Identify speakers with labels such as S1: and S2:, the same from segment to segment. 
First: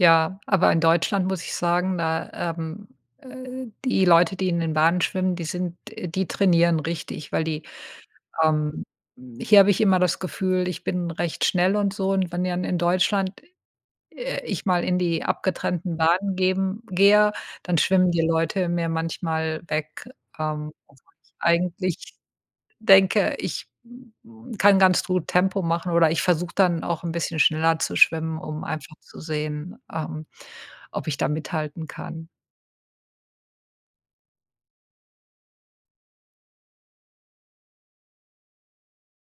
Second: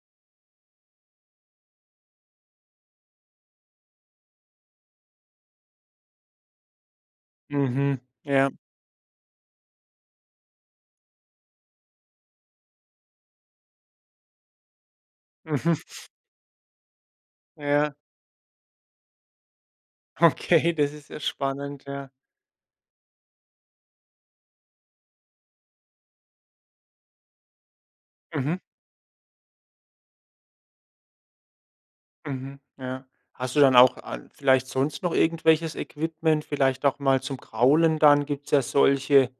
S1: Ja, aber in Deutschland muss ich sagen, da, ähm, äh, die Leute die in den Bahnen schwimmen, die sind äh, die trainieren richtig, weil die
S2: Mhm. Ja.
S1: ähm, hier habe ich immer das Gefühl ich bin recht schnell und so, und wenn dann in Deutschland d äh, ich mal in die
S2: Mhm.
S1: abgetrennten Bahnen geben gehe, dann
S2: Ja.
S1: schwimmen die Leute mir manchmal weg.
S2: Okay,
S1: Ähm,
S2: das ist ja spannend, ja.
S1: eigentlich denke ich kann ganz gut Tempo machen oder ich versuche dann auch 'n bisschen schneller zu schwimmen,
S2: Mhm.
S1: um einfach zu sehen, ähm, ob ich da mithalten kann.
S2: Mhm, ja. Hast du dann auch an vielleicht sonst noch irgendwelches Equipment? Vielleicht auch mal zum Kraulen dann gibt's ja solche,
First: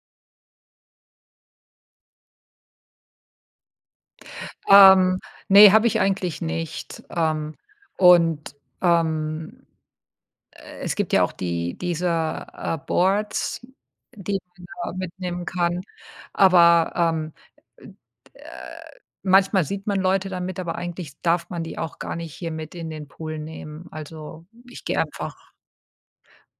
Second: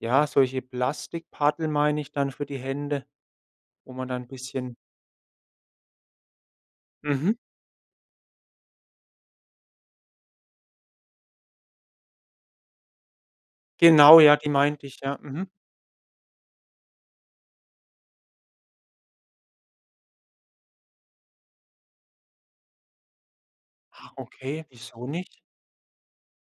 S2: ja, solche Plastikpaddel, meine ich dann für die Hände, wo man dann bisschen
S1: Ähm, ne, habe ich eigentlich nicht.
S2: Mhm.
S1: Ähm, und, ähm, äh, es gibt ja auch die dieser, äh, Boards,
S2: Genau, ja,
S1: die
S2: die
S1: man
S2: meinte
S1: da
S2: ich. Ja,
S1: mitnehmen
S2: mhm.
S1: kann, aber, ähm, äh manchmal sieht man Leute damit, aber eigentlich darf man die auch gar nicht hier mit in den Pool nehmen.
S2: Ah,
S1: Also
S2: okay,
S1: ich gehe
S2: wieso nicht?
S1: einfach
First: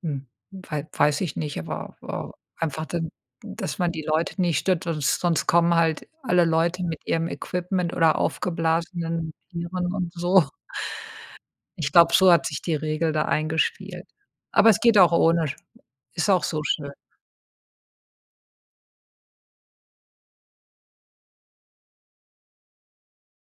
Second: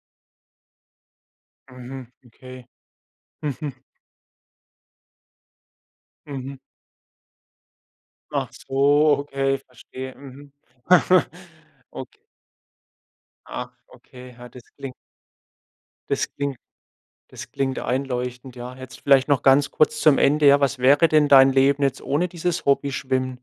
S1: m wei weiß ich nicht, aber
S2: Mhm, okay.
S1: einfach dann,
S2: Mhm.
S1: dass man die Leute nicht stört, sons sonst kommen halt alle
S2: Mhm.
S1: Leute mit ihrem Equipment oder
S2: Ach so,
S1: aufgeblasenen
S2: okay,
S1: Tieren und
S2: verstehe.
S1: so.
S2: Mhm.
S1: Ich glaube,
S2: Okay.
S1: so hat sich die Regel da
S2: Ah,
S1: eingespielt.
S2: okay. Ja, das
S1: Aber es
S2: kling
S1: geht auch ohne, ist
S2: das
S1: auch
S2: klingt
S1: so schön.
S2: das klingt einleuchtend, ja. Jetzt vielleicht noch ganz kurz zum Ende: Ja, was wäre denn dein Leben jetzt ohne dieses Hobby Schwimmen?